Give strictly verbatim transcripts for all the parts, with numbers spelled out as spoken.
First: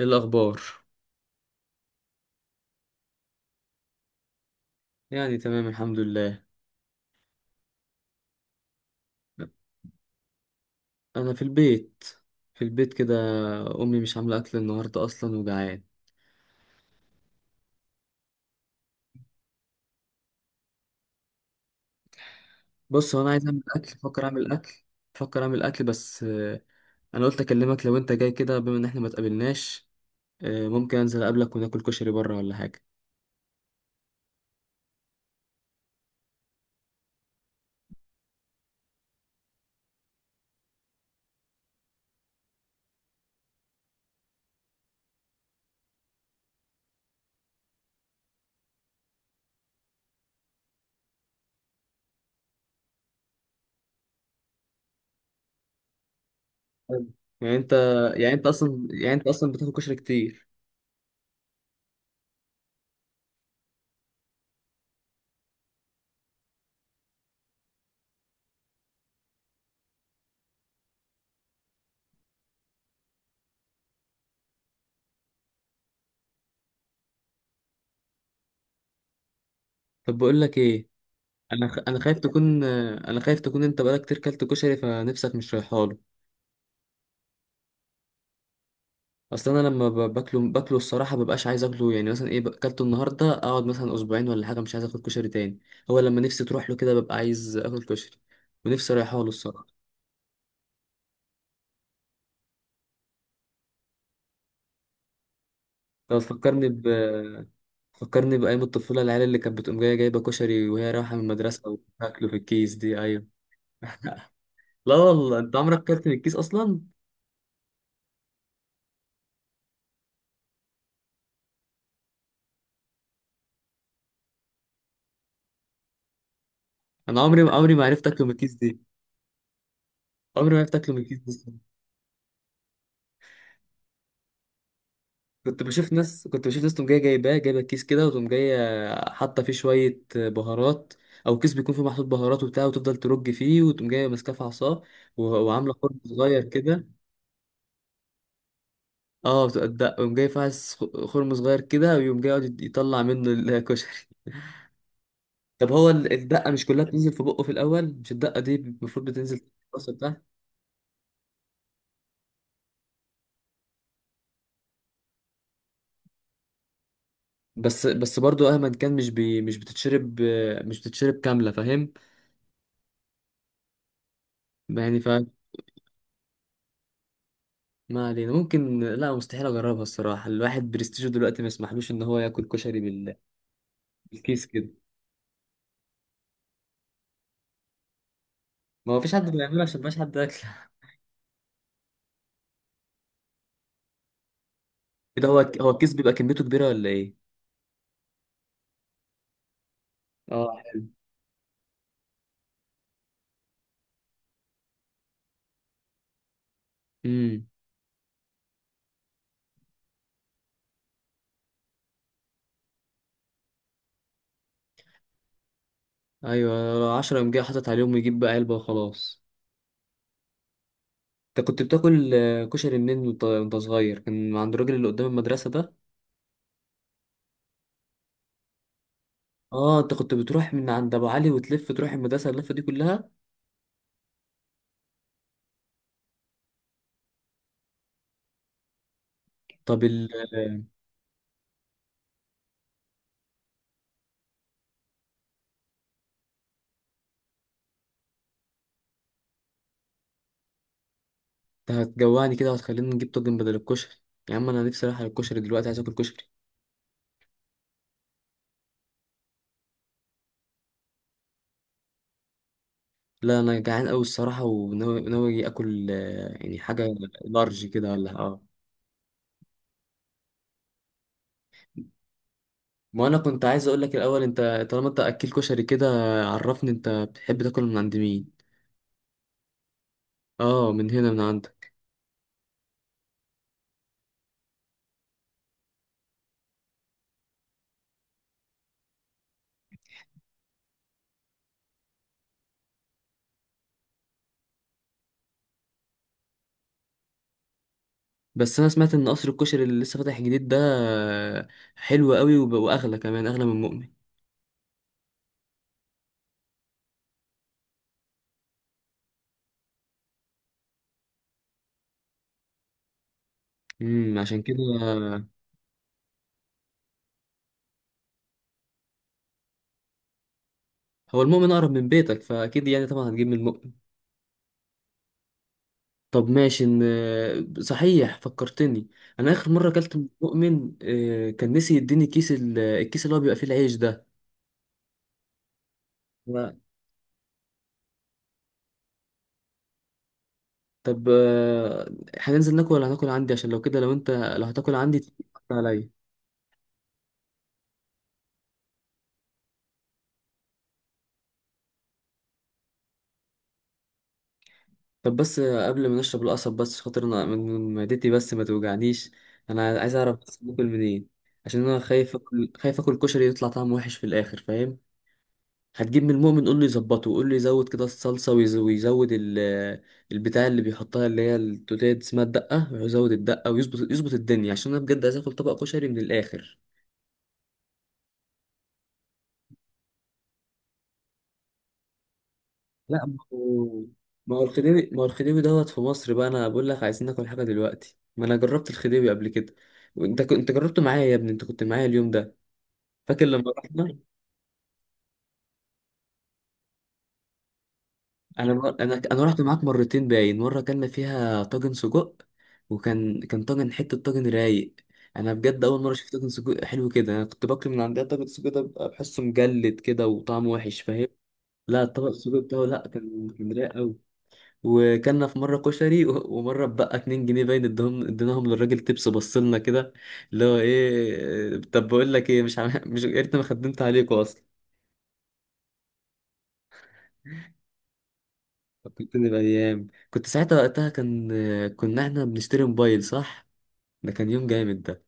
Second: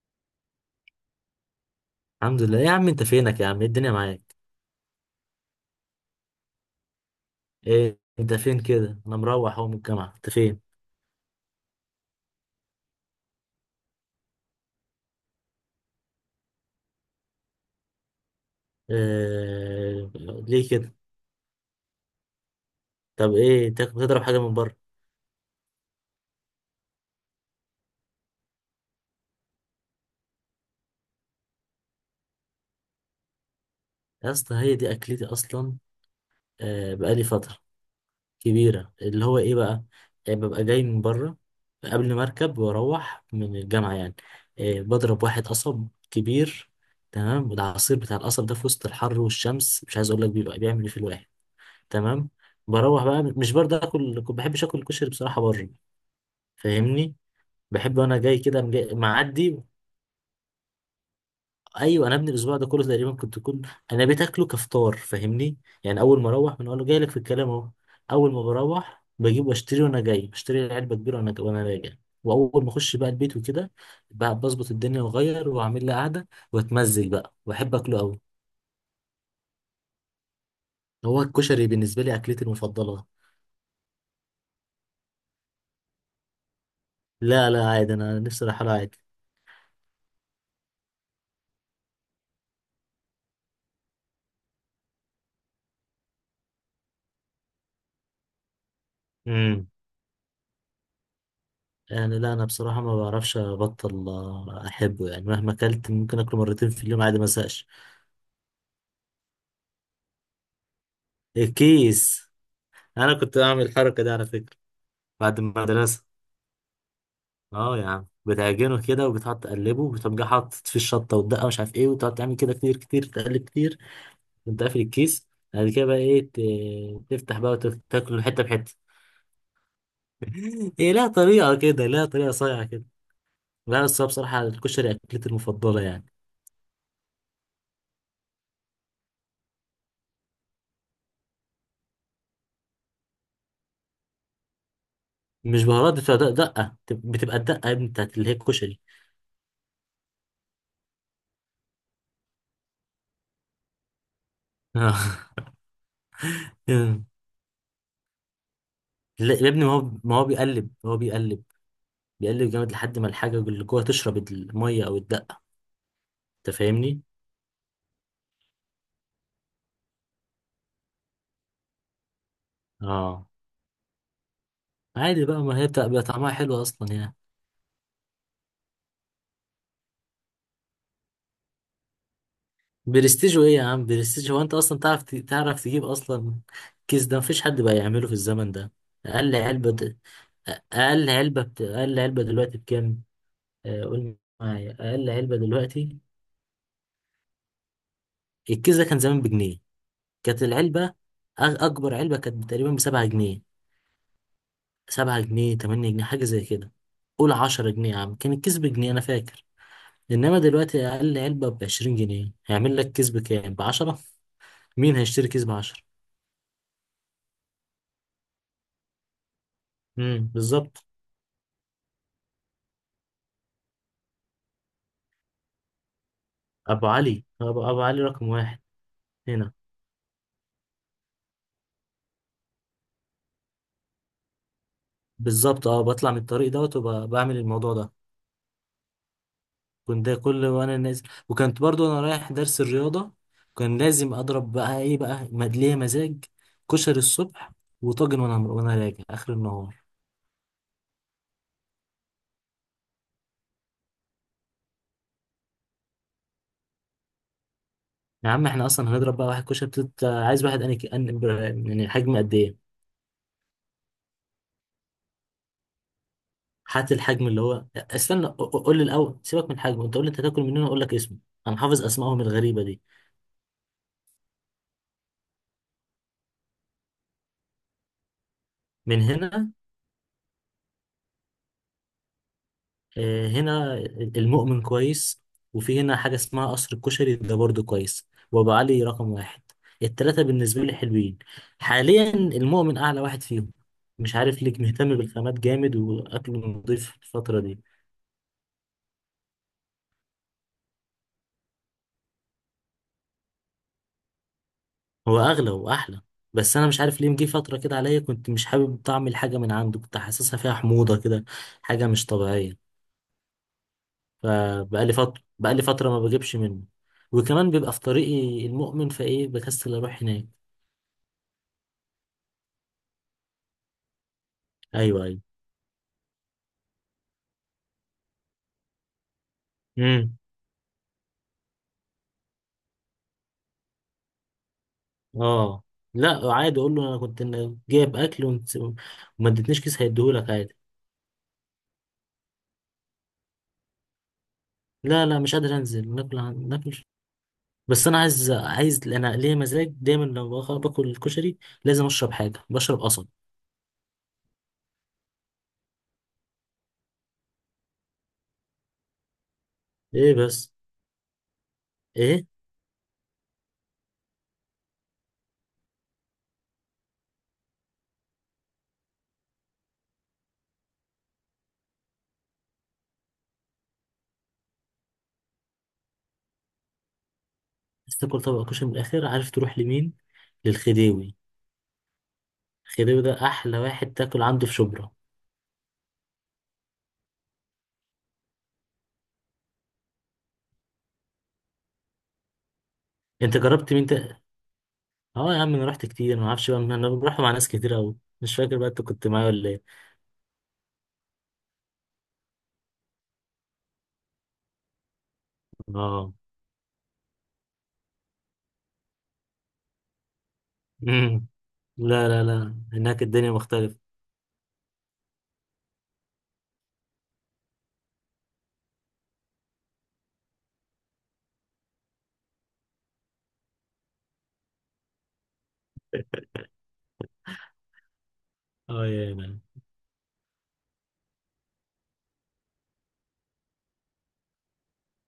إيه الأخبار؟ الحمد لله. إيه يا عم؟ انت فينك يا عم؟ ايه الدنيا معاك؟ يعني تمام الحمد لله. ايه انت فين كده؟ انا مروح اهو من الجامعه، انت فين؟ أنا في البيت في البيت كده. أمي مش عاملة أكل النهاردة، أصلا وجعان. إيه... ليه كده؟ بص، هو أنا طب عايز أعمل ايه أكل، تاكل؟ تضرب فكر حاجه أعمل من بره؟ أكل فكر أعمل أكل بس آه، أنا قلت أكلمك لو أنت جاي كده بما إن إحنا ما اتقابلناش. آه، ممكن أنزل أقابلك وناكل كشري بره ولا حاجة. يا اسطى هي دي اكلتي اصلا. آه، بقالي فتره كبيره اللي هو ايه بقى. إيه، ببقى جاي من بره قبل ما اركب واروح من الجامعه يعني. إيه، بضرب واحد قصب كبير. تمام، العصير بتاع القصب ده في وسط الحر والشمس مش عايز اقول لك بيبقى بيعمل ايه في الواحد. تمام. بروح بقى مش برضه اكل، ما بحبش اكل الكشري بصراحه بره، حلو. فاهمني؟ يعني أنت بحب انا يعني جاي أنت كده أقوم أصلا جاي يعني أنت أصلا معدي. بتاكل كشري كتير؟ ايوه، انا ابني الاسبوع ده كله تقريبا كنت كل. انا بتاكله كفطار، فاهمني؟ يعني اول ما اروح بنقول له جاي لك في الكلام اهو. اول ما بروح بجيب واشتري، وانا جاي بشتري علبه كبيره، وانا وانا راجع. واول ما اخش بقى البيت وكده بقى بظبط الدنيا واغير واعمل لي قعده واتمزج بقى، واحب اكله قوي. طب بقول لك إيه. هو الكشري أنا خ... أنا بالنسبه لي خايف اكلتي تكون المفضله. آه، أنا خايف تكون أنت بقالك كتير كلت كشري فنفسك مش رايحاله. لا لا عادي، انا نفسي رايحه له عادي. اصل انا لما ب- باكله باكله الصراحه مبقاش عايز اكله. يعني مثلا ايه اكلته النهارده اقعد مثلا اسبوعين ولا حاجه مش عايز اكل كشري تاني. هو لما نفسي تروح له كده ببقى عايز اكل كشري، ونفسي رايحه له الصراحه. امم يعني لا، انا بصراحه ما بعرفش ابطل، آه، احبه، يعني مهما اكلت طب ممكن اكله فكرني مرتين في ب اليوم عادي ما ازهقش. فكرني بايام الطفوله، العيال اللي كانت بتقوم جايه جايبه كشري وهي رايحه من المدرسه وتاكله الكيس، في الكيس دي. انا ايوه. كنت بعمل الحركه دي على فكره لا والله، بعد انت عمرك المدرسه. اكلت من الكيس اصلا؟ اه يا عم، بتعجنه كده وبتقعد تقلبه وبتقوم جاي حاطط فيه الشطه والدقه ومش عارف ايه وتقعد تعمل كده كتير كتير، تقلب كتير وانت قافل الكيس. بعد كده بقى ايه، ت- انا تفتح عمري بقى عمري ما عرفت وتاكل اكله من حته الكيس بحته. دي. عمري ما عرفت هي اكله من لها الكيس طريقه دي. كده، لها طريقه صايعه كده. لا بس هو بصراحه الكشري اكلتي كنت المفضله بشوف يعني. ناس كنت بشوف ناس تقوم جايه جايباه جايبه كيس كده وتقوم جايه حاطه فيه شويه بهارات، او كيس بيكون فيه محطوط بهارات وبتاع وتفضل ترج فيه وتقوم جايه ماسكاه في عصاه و- مش وعامله بهارات، خرم بتبقى دق- صغير دقة كده. بتبقى الدقة يا ابني بتاعت اللي هي الكشري. اه بتبقى- يقوم جاي فاعس خ- خرم صغير كده ويقوم جاي يقعد يطلع منه الكشري. آه. طب هو ال- الدقه مش كلها بتنزل في بقه في الاول؟ مش الدقه دي المفروض لا بتنزل في يا ابني، ما الراس هو ما بتاعها. هو بيقلب ما هو بيقلب. بيقلب جامد لحد ما الحاجة اللي جوه تشرب المية أو الدقة، أنت فاهمني؟ بس بس برضو مهما كان مش بي مش بتتشرب مش بتتشرب كامله، فاهم؟ اه. يعني عادي بقى، ما هي بتبقى بيبقى طعمها حلو أصلا يعني. ما علينا. ممكن، لا مستحيل اجربها الصراحه، الواحد برستيجه دلوقتي ما يسمحلوش ان هو ياكل كشري بال- برستيج إيه يا عم؟ برستيج، هو بالكيس أنت كده. أصلا تعرف ت- تعرف تجيب أصلا؟ كيس ده مفيش حد بقى يعمله في الزمن ده. ما هو فيش حد أقل بيعمله علبة عشان د- مبقاش حد اكل. أقل علبة بت... أقل علبة دلوقتي بكام؟ آه، قول معايا أقل كده علبة هو هو الكيس دلوقتي. بيبقى كميته كبيره ولا ايه؟ الكيس ده كان زمان بجنيه. كانت اه. العلبة أ- أكبر علبة كانت تقريبا بسبعة جنيه، سبعة جنيه تمانية جنيه حاجة زي كده. قول امم عشرة جنيه يا عم، كان الكيس بجنيه أنا فاكر. إنما دلوقتي أقل علبة بعشرين جنيه، هيعمل لك كيس بكام؟ بعشرة. مين هيشتري كيس بعشرة؟ ايوه، عشرة قام جاي حاطط عليهم يجيب بقى علبه وخلاص. امم بالظبط. انت كنت بتاكل آه، كشري منين وانت وأنت صغير؟ كان من عند الراجل اللي قدام المدرسه ده. أبو علي أبو, أبو علي رقم واحد، هنا. اه، انت كنت بتروح من عند ابو علي وتلف تروح المدرسه اللفه دي كلها. بالظبط، أه بطلع من الطريق دوت وبعمل الموضوع ده. طب كنت ال ده كل آه، وانا نازل. وكنت برضو انا رايح درس الرياضة، كان لازم اضرب بقى ايه بقى مدلية مزاج، كشري الصبح، وطاجن وانا وانا راجع اخر النهار. انت هتجوعني كده وهتخليني نجيب طاجن بدل الكشري. يا عم انا نفسي رايح على الكشري دلوقتي، عايز اكل كشري. يا عم، احنا اصلا هنضرب بقى واحد كشري بتت... عايز واحد انا، يعني حجم قد ايه؟ لا انا جعان قوي الصراحه، وناوي ناوي أجي اكل، آه، يعني حاجه هات الحجم اللي هو، لارج كده ولا استنى، ق- اه. ق- قول لي الاول، سيبك من الحجم، انت قول لي انت هتاكل منين اقول لك اسمه. انا حافظ اسمائهم الغريبة دي. ما انا كنت عايز اقول لك الاول، انت طالما انت اكل كشري كده عرفني انت بتحب تاكل من عند مين. من هنا، اه، من هنا من عندك. آه، هنا. المؤمن كويس، وفي هنا حاجة اسمها قصر الكشري ده برضه كويس، وأبو علي رقم واحد. التلاتة بالنسبة لي حلوين. حاليا المؤمن أعلى واحد فيهم، مش عارف ليك، مهتم بالخامات جامد وأكله نضيف الفترة دي. بس انا سمعت ان قصر الكشري اللي لسه فاتح جديد ده آه، حلو قوي وب- واغلى كمان، اغلى من مؤمن. هو أغلى وأحلى. بس أنا مش عارف ليه مجي فترة كده عليا كنت مش حابب طعم الحاجة من عنده، كنت حاسسها فيها حموضة كده، حاجة مش طبيعية. امم عشان كده. فبقالي فترة، آه، بقالي فترة ما بجيبش منه. وكمان بيبقى في طريقي المؤمن فإيه بكسل أروح هناك. هو المؤمن اقرب من بيتك فاكيد، يعني طبعا هتجيب من. أيوه أيوه. طب ماشي، إن- صحيح فكرتني. انا اخر مره اكلت من امم مؤمن آه، كان نسي يديني كيس ال- الكيس اللي هو بيبقى فيه العيش ده. اه. لا و- عادي، اقول له انا كنت إن- جايب اكل ونس- وما ادتنيش كيس، هيديهولك عادي. طب آه، هننزل ناكل ولا هناكل عندي؟ عشان لو كده، لو انت لو هتاكل عندي لا لا مش تحط قادر عليا. انزل ناكل عن- ناكل. بس انا عايز عايز انا ليا مزاج دايما لما باخ- باكل الكشري لازم اشرب حاجه، بشرب قصب. طب بس آه، قبل ما نشرب القصب، بس عشان خاطر انا من من معدتي بس ما توجعنيش. انا عايز ايه اعرف بس بس؟ باكل منين، عشان انا خايف ايه اكل خايف اكل كشري يطلع طعمه وحش في الاخر، فاهم؟ هتجيب من المؤمن قول له يظبطه، وقول له يزود كده الصلصة ويز- ويزود ال- البتاع اللي بيحطها اللي هي التوتيه دي اسمها الدقة، يزود الدقة ويظبط يظبط الدنيا عشان انا بجد عايز اكل طبق كشري من الاخر. بس تاكل طبق كشري من الاخر؟ عارف تروح لمين؟ للخديوي. الخديوي لا ما ده احلى هو واحد تاكل ما هو عنده في الخديوي شبرا. ما هو الخديوي دوت في مصر بقى. انا بقول لك عايزين ناكل حاجة دلوقتي، ما انا جربت الخديوي قبل كده، وانت كنت جربته معايا يا ابني، انت كنت معايا اليوم ده، فاكر انت لما جربت مين رحنا. تا... اه يا عم، انا رحت كتير، ما اعرفش بقى، انا رحت مع ناس كتير قوي، مش انا فاكر بقى بر... انت انا كنت انا معايا رحت ولا ايه. معاك مرتين، باين مره كنا فيها طاجن سجق، وكان كان طاجن، حته طاجن رايق. انا بجد اول مره شفت اه. طاجن سجق حلو كده. انا كنت باكل من عندها طاجن سجق ده بيبقى بحسه مجلد كده وطعمه وحش، فاهم؟ مم. لا طبق لا لا السجق لا، بتاعه لا هناك كان الدنيا كان رايق مختلفة. قوي. وكلنا في مره كشري و... ومره بقى اتنين جنيه باين ادهم، اديناهم للراجل تبس بصلنا كده. اللي هو ايه؟ طب بقول لك ايه، مش عم... مش يا ريتني ما خدمت عليكوا اصلا. اه يا فكرتني مان. بأيام كنت ساعتها، وقتها كان كنا احنا بنشتري موبايل، صح؟ ده كان يوم جامد ده.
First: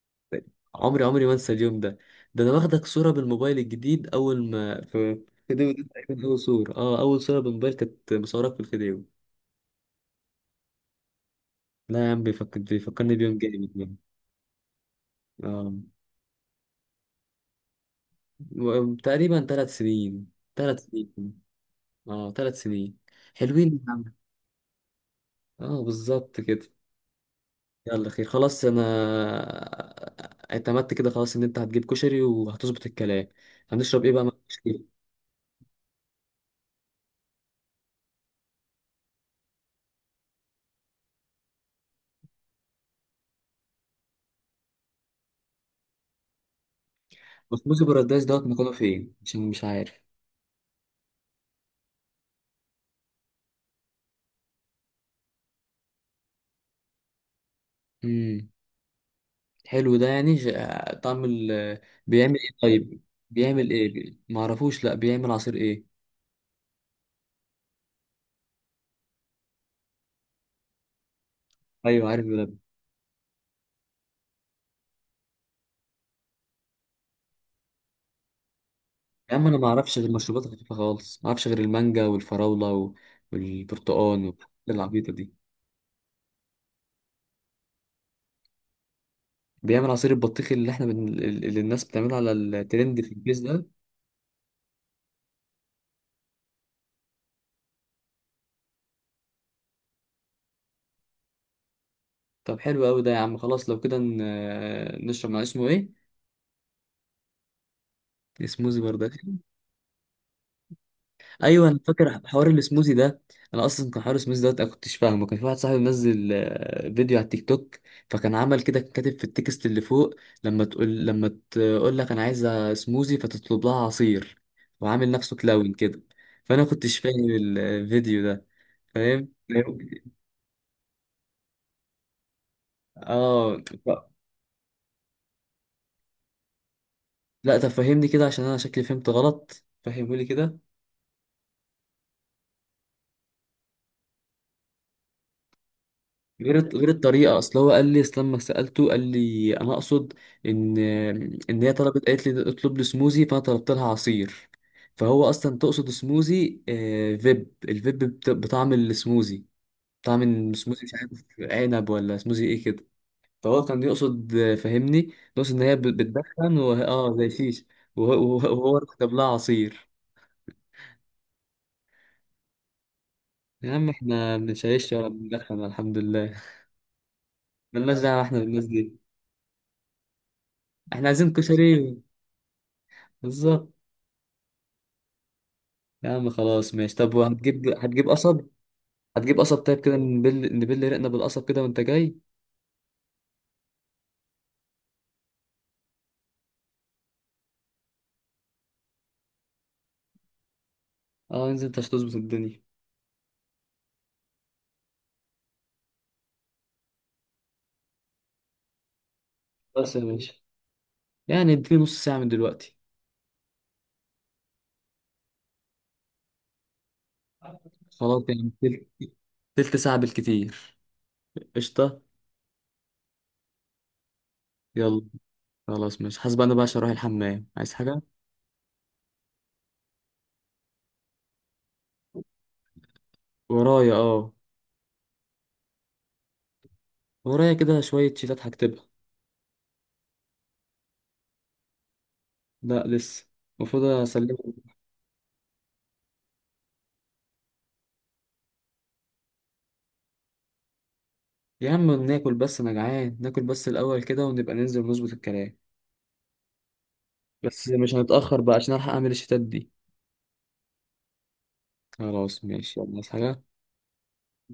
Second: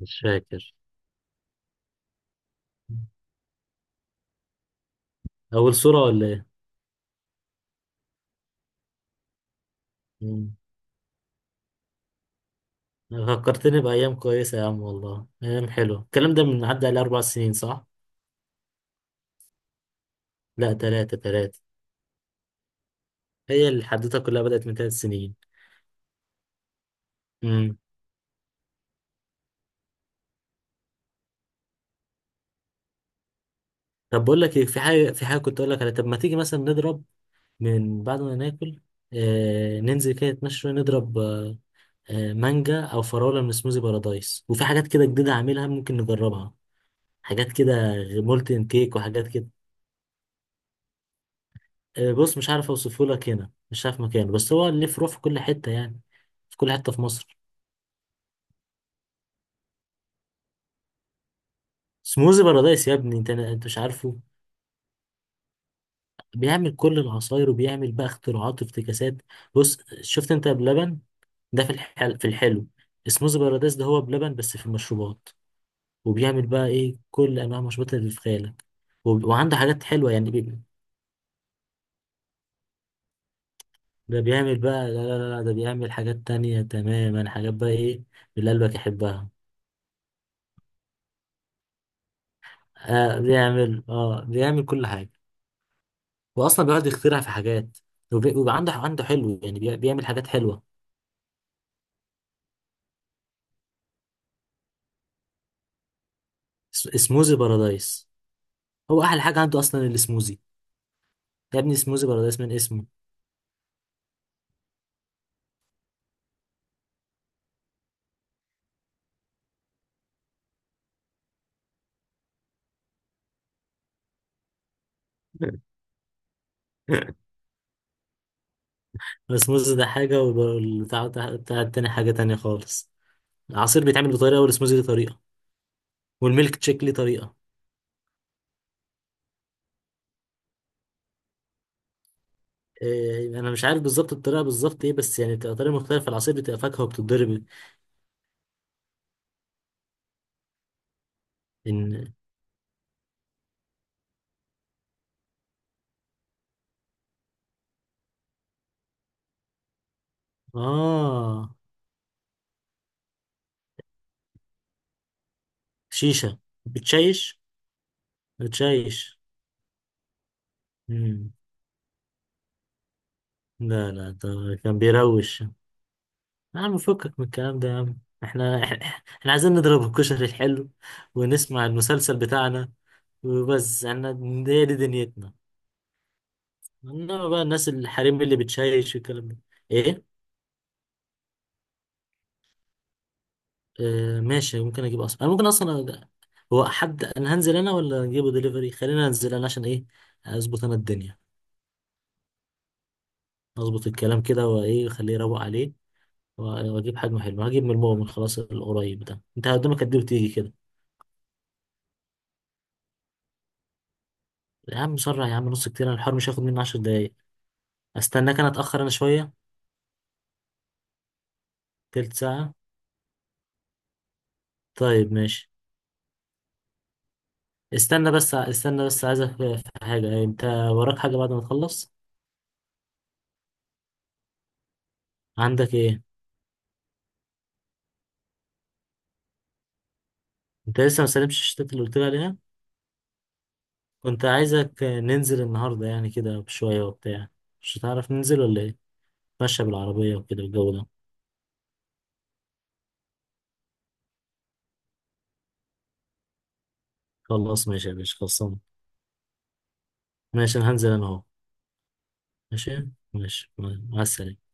مش فاكر. عمري عمري ما انسى اليوم ده. ده انا واخدك صورة بالموبايل الجديد اول ما في الفيديو أول ده، صورة تقريبا ولا اول إيه؟ صورة اه اول صورة بالموبايل كانت مصورك في الفيديو. مم. لا يا عم، بيفكر بيفكرني بيوم جامد فكرتني يعني. بأيام كويسة يا عم، والله أيام اه. حلوة. الكلام ده من عدى عليه أربع سنين صح؟ و- تقريبا ثلاث سنين لا، ثلاث تلاتة سنين تلاتة. اه ثلاث سنين، هي حلوين يا عم. الحدوتة كلها بدأت من تلات سنين. اه بالظبط كده. مم. يلا، خير، خلاص. انا اعتمدت كده خلاص ان انت هتجيب كشري وهتظبط الكلام. هنشرب ايه بقى طب مع بقول لك إيه، في الكشري؟ حاجة، في حاجة كنت أقول لك على، طب ما تيجي مثلا نضرب من بعد ما ناكل، آه ننزل كده نتمشى شوية نضرب آه، آه، مانجا أو فراولة من سموزي بارادايس، وفي حاجات كده جديدة هعملها ممكن نجربها، حاجات بسبوسه كده، بارادايس دوت مولتن مكانه كيك فين وحاجات كده. عشان مش عارف. آه، بص مش عارف اوصفه لك هنا، مش عارف مكانه، بس هو ليه فروع في كل حته يعني، في كل حته في مصر. امم حلو ده. يعني ج- طعم ال... بيعمل سموزي ايه بارادايس يا طيب ابني، انت انت بيعمل مش عارفه. ايه ما اعرفوش، لا بيعمل عصير ايه؟ بيعمل كل العصاير، وبيعمل بقى اختراعات وافتكاسات. بص، شفت انت بلبن؟ ده في ايوه الحل... في عارف بلبن. الحلو. سموزي بارادايس ده هو بلبن بس في المشروبات. وبيعمل بقى ايه كل انواع المشروبات اللي في خيالك. وب... يا عم انا وعنده ما حاجات اعرفش غير حلوه يعني المشروبات بي... الخفيفه خالص، ما اعرفش غير المانجا والفراوله و- ده والبرتقال والحاجات بيعمل بقى، لا العبيطه لا دي. لا لا، ده بيعمل حاجات تانية تماما، حاجات بقى ايه اللي قلبك يحبها. بيعمل عصير البطيخ اللي احنا بن... اللي الناس بتعمله على الترند في آه الفيس ده. بيعمل، اه بيعمل كل حاجة، وأصلا بيقعد يخترع في حاجات، وبي- وبيبقى عنده عنده حلو يعني بي- بيعمل حاجات حلوة. طب حلو قوي ده يا عم، خلاص لو كده ن- نشرب مع اسمه ايه؟ س- سموزي بارادايس، السموزي هو برضه. أحلى حاجة عنده أصلا السموزي. يا ايوه، ابني انا سموزي فاكر بارادايس حوار من اسمه. السموزي ده. انا اصلا كان حوار السموزي ده انا كنتش فاهمه. كان في واحد صاحبي منزل آه، فيديو على التيك توك، فكان عمل كده، كان كاتب في التكست اللي فوق لما تقول لما تقول لك انا عايزه سموزي فتطلب لها عصير، وعامل نفسه كلاون كده، فانا كنتش فاهم الفيديو ده. فاهم، السموزي فاهم؟ ده حاجة والبتاع بتاع بتاع التاني حاجة تانية خالص. اه. العصير بيتعمل بطريقة، والسموزي ليه طريقة، والميلك تشيك ليه طريقة. لا طب فهمني كده عشان انا شكلي فهمت غلط، فهمه لي كده. إيه، أنا مش عارف بالظبط الطريقة بالظبط إيه، بس يعني بتبقى طريقة مختلفة، العصير غير بتبقى الط- فاكهة غير الطريقه وبتتضرب. اصل هو قال لي اصل لما سالته قال لي انا اقصد ان ان هي طلبت، إن قالت لي اطلب لي سموزي فانا طلبت لها عصير. فهو اصلا تقصد سموزي، آه، فيب الفيب بت- بطعم السموزي. طعم السموزي، مش عارف، آه عنب ولا سموزي ايه كده. فهو كان يقصد، آه، فهمني، يقصد ان هي بت- شيشة. بتدخن وه- اه زي بتشيش. شيش، وه- وه- وهو كتب بتشيش. لها عصير. مم. يا عم لا لا ده احنا مش كان عايش ولا بيروش. بندخن الحمد لله، يا عم فكك من الكلام ده يا ملناش عم. دعوه احنا احنا بالناس دي. احنا عايزين نضرب الكشري الحلو احنا عايزين ونسمع كشري. المسلسل بتاعنا بالظبط. وبس. احنا هي دي دنيتنا. يا عم خلاص ماشي، طب انما بقى وهتجيب الناس هتجيب الحريم اللي قصب؟ بتشيش والكلام ده. هتجيب قصب، طيب كده ايه. نبل نبل رقنا بالقصب كده وانت جاي. اه ماشي، ممكن اجيب اصلا، انا ممكن اصلا أ- هو حد، انا هنزل انا ولا اجيبه دليفري؟ خلينا انزل انا، عشان ايه، اظبط انا الدنيا، اه، انزل انت هتظبط الدنيا. اظبط الكلام كده، وايه خليه يروق عليه، و- واجيب حجمه حلو، هجيب من المؤمن خلاص القريب ده، انت قدامك بس قد ايه يا وتيجي باشا، كده. يعني اديني نص ساعة من دلوقتي. يا عم سرع يا عم، نص كتير، أنا الحوار مش هياخد مني عشر دقايق، خلاص استناك انا يعني اتأخر تل- انا شوية. تلت ساعة بالكتير. قشطة. تلت ساعة يلا. طيب ماشي. خلاص ماشي، حاسب انا بقى عشان اروح الحمام، عايز حاجة؟ استنى بس، استنى بس عايزك في حاجة، انت وراك حاجة بعد ما تخلص؟ ورايا، اه. عندك ايه؟ ورايا كده شوية شيتات هكتبها. انت لسه ما سلمتش الشتات اللي قلت لي عليها؟ لا لسه، المفروض كنت اسلمها. عايزك ننزل النهاردة يعني كده بشوية وبتاع، مش هتعرف ننزل ولا ايه؟ ماشية بالعربية وكده الجو ده. يا عم ناكل بس، انا جعان، ناكل بس الاول كده ونبقى ننزل ونظبط الكلام. خلاص بس ماشي يا مش باشا هنتأخر بقى خلصان. عشان الحق اعمل الشيتات دي. ماشي، انا هنزل انا اهو. خلاص ماشي ماشي يلا، عايز ماشي، حاجة؟ مع السلامة.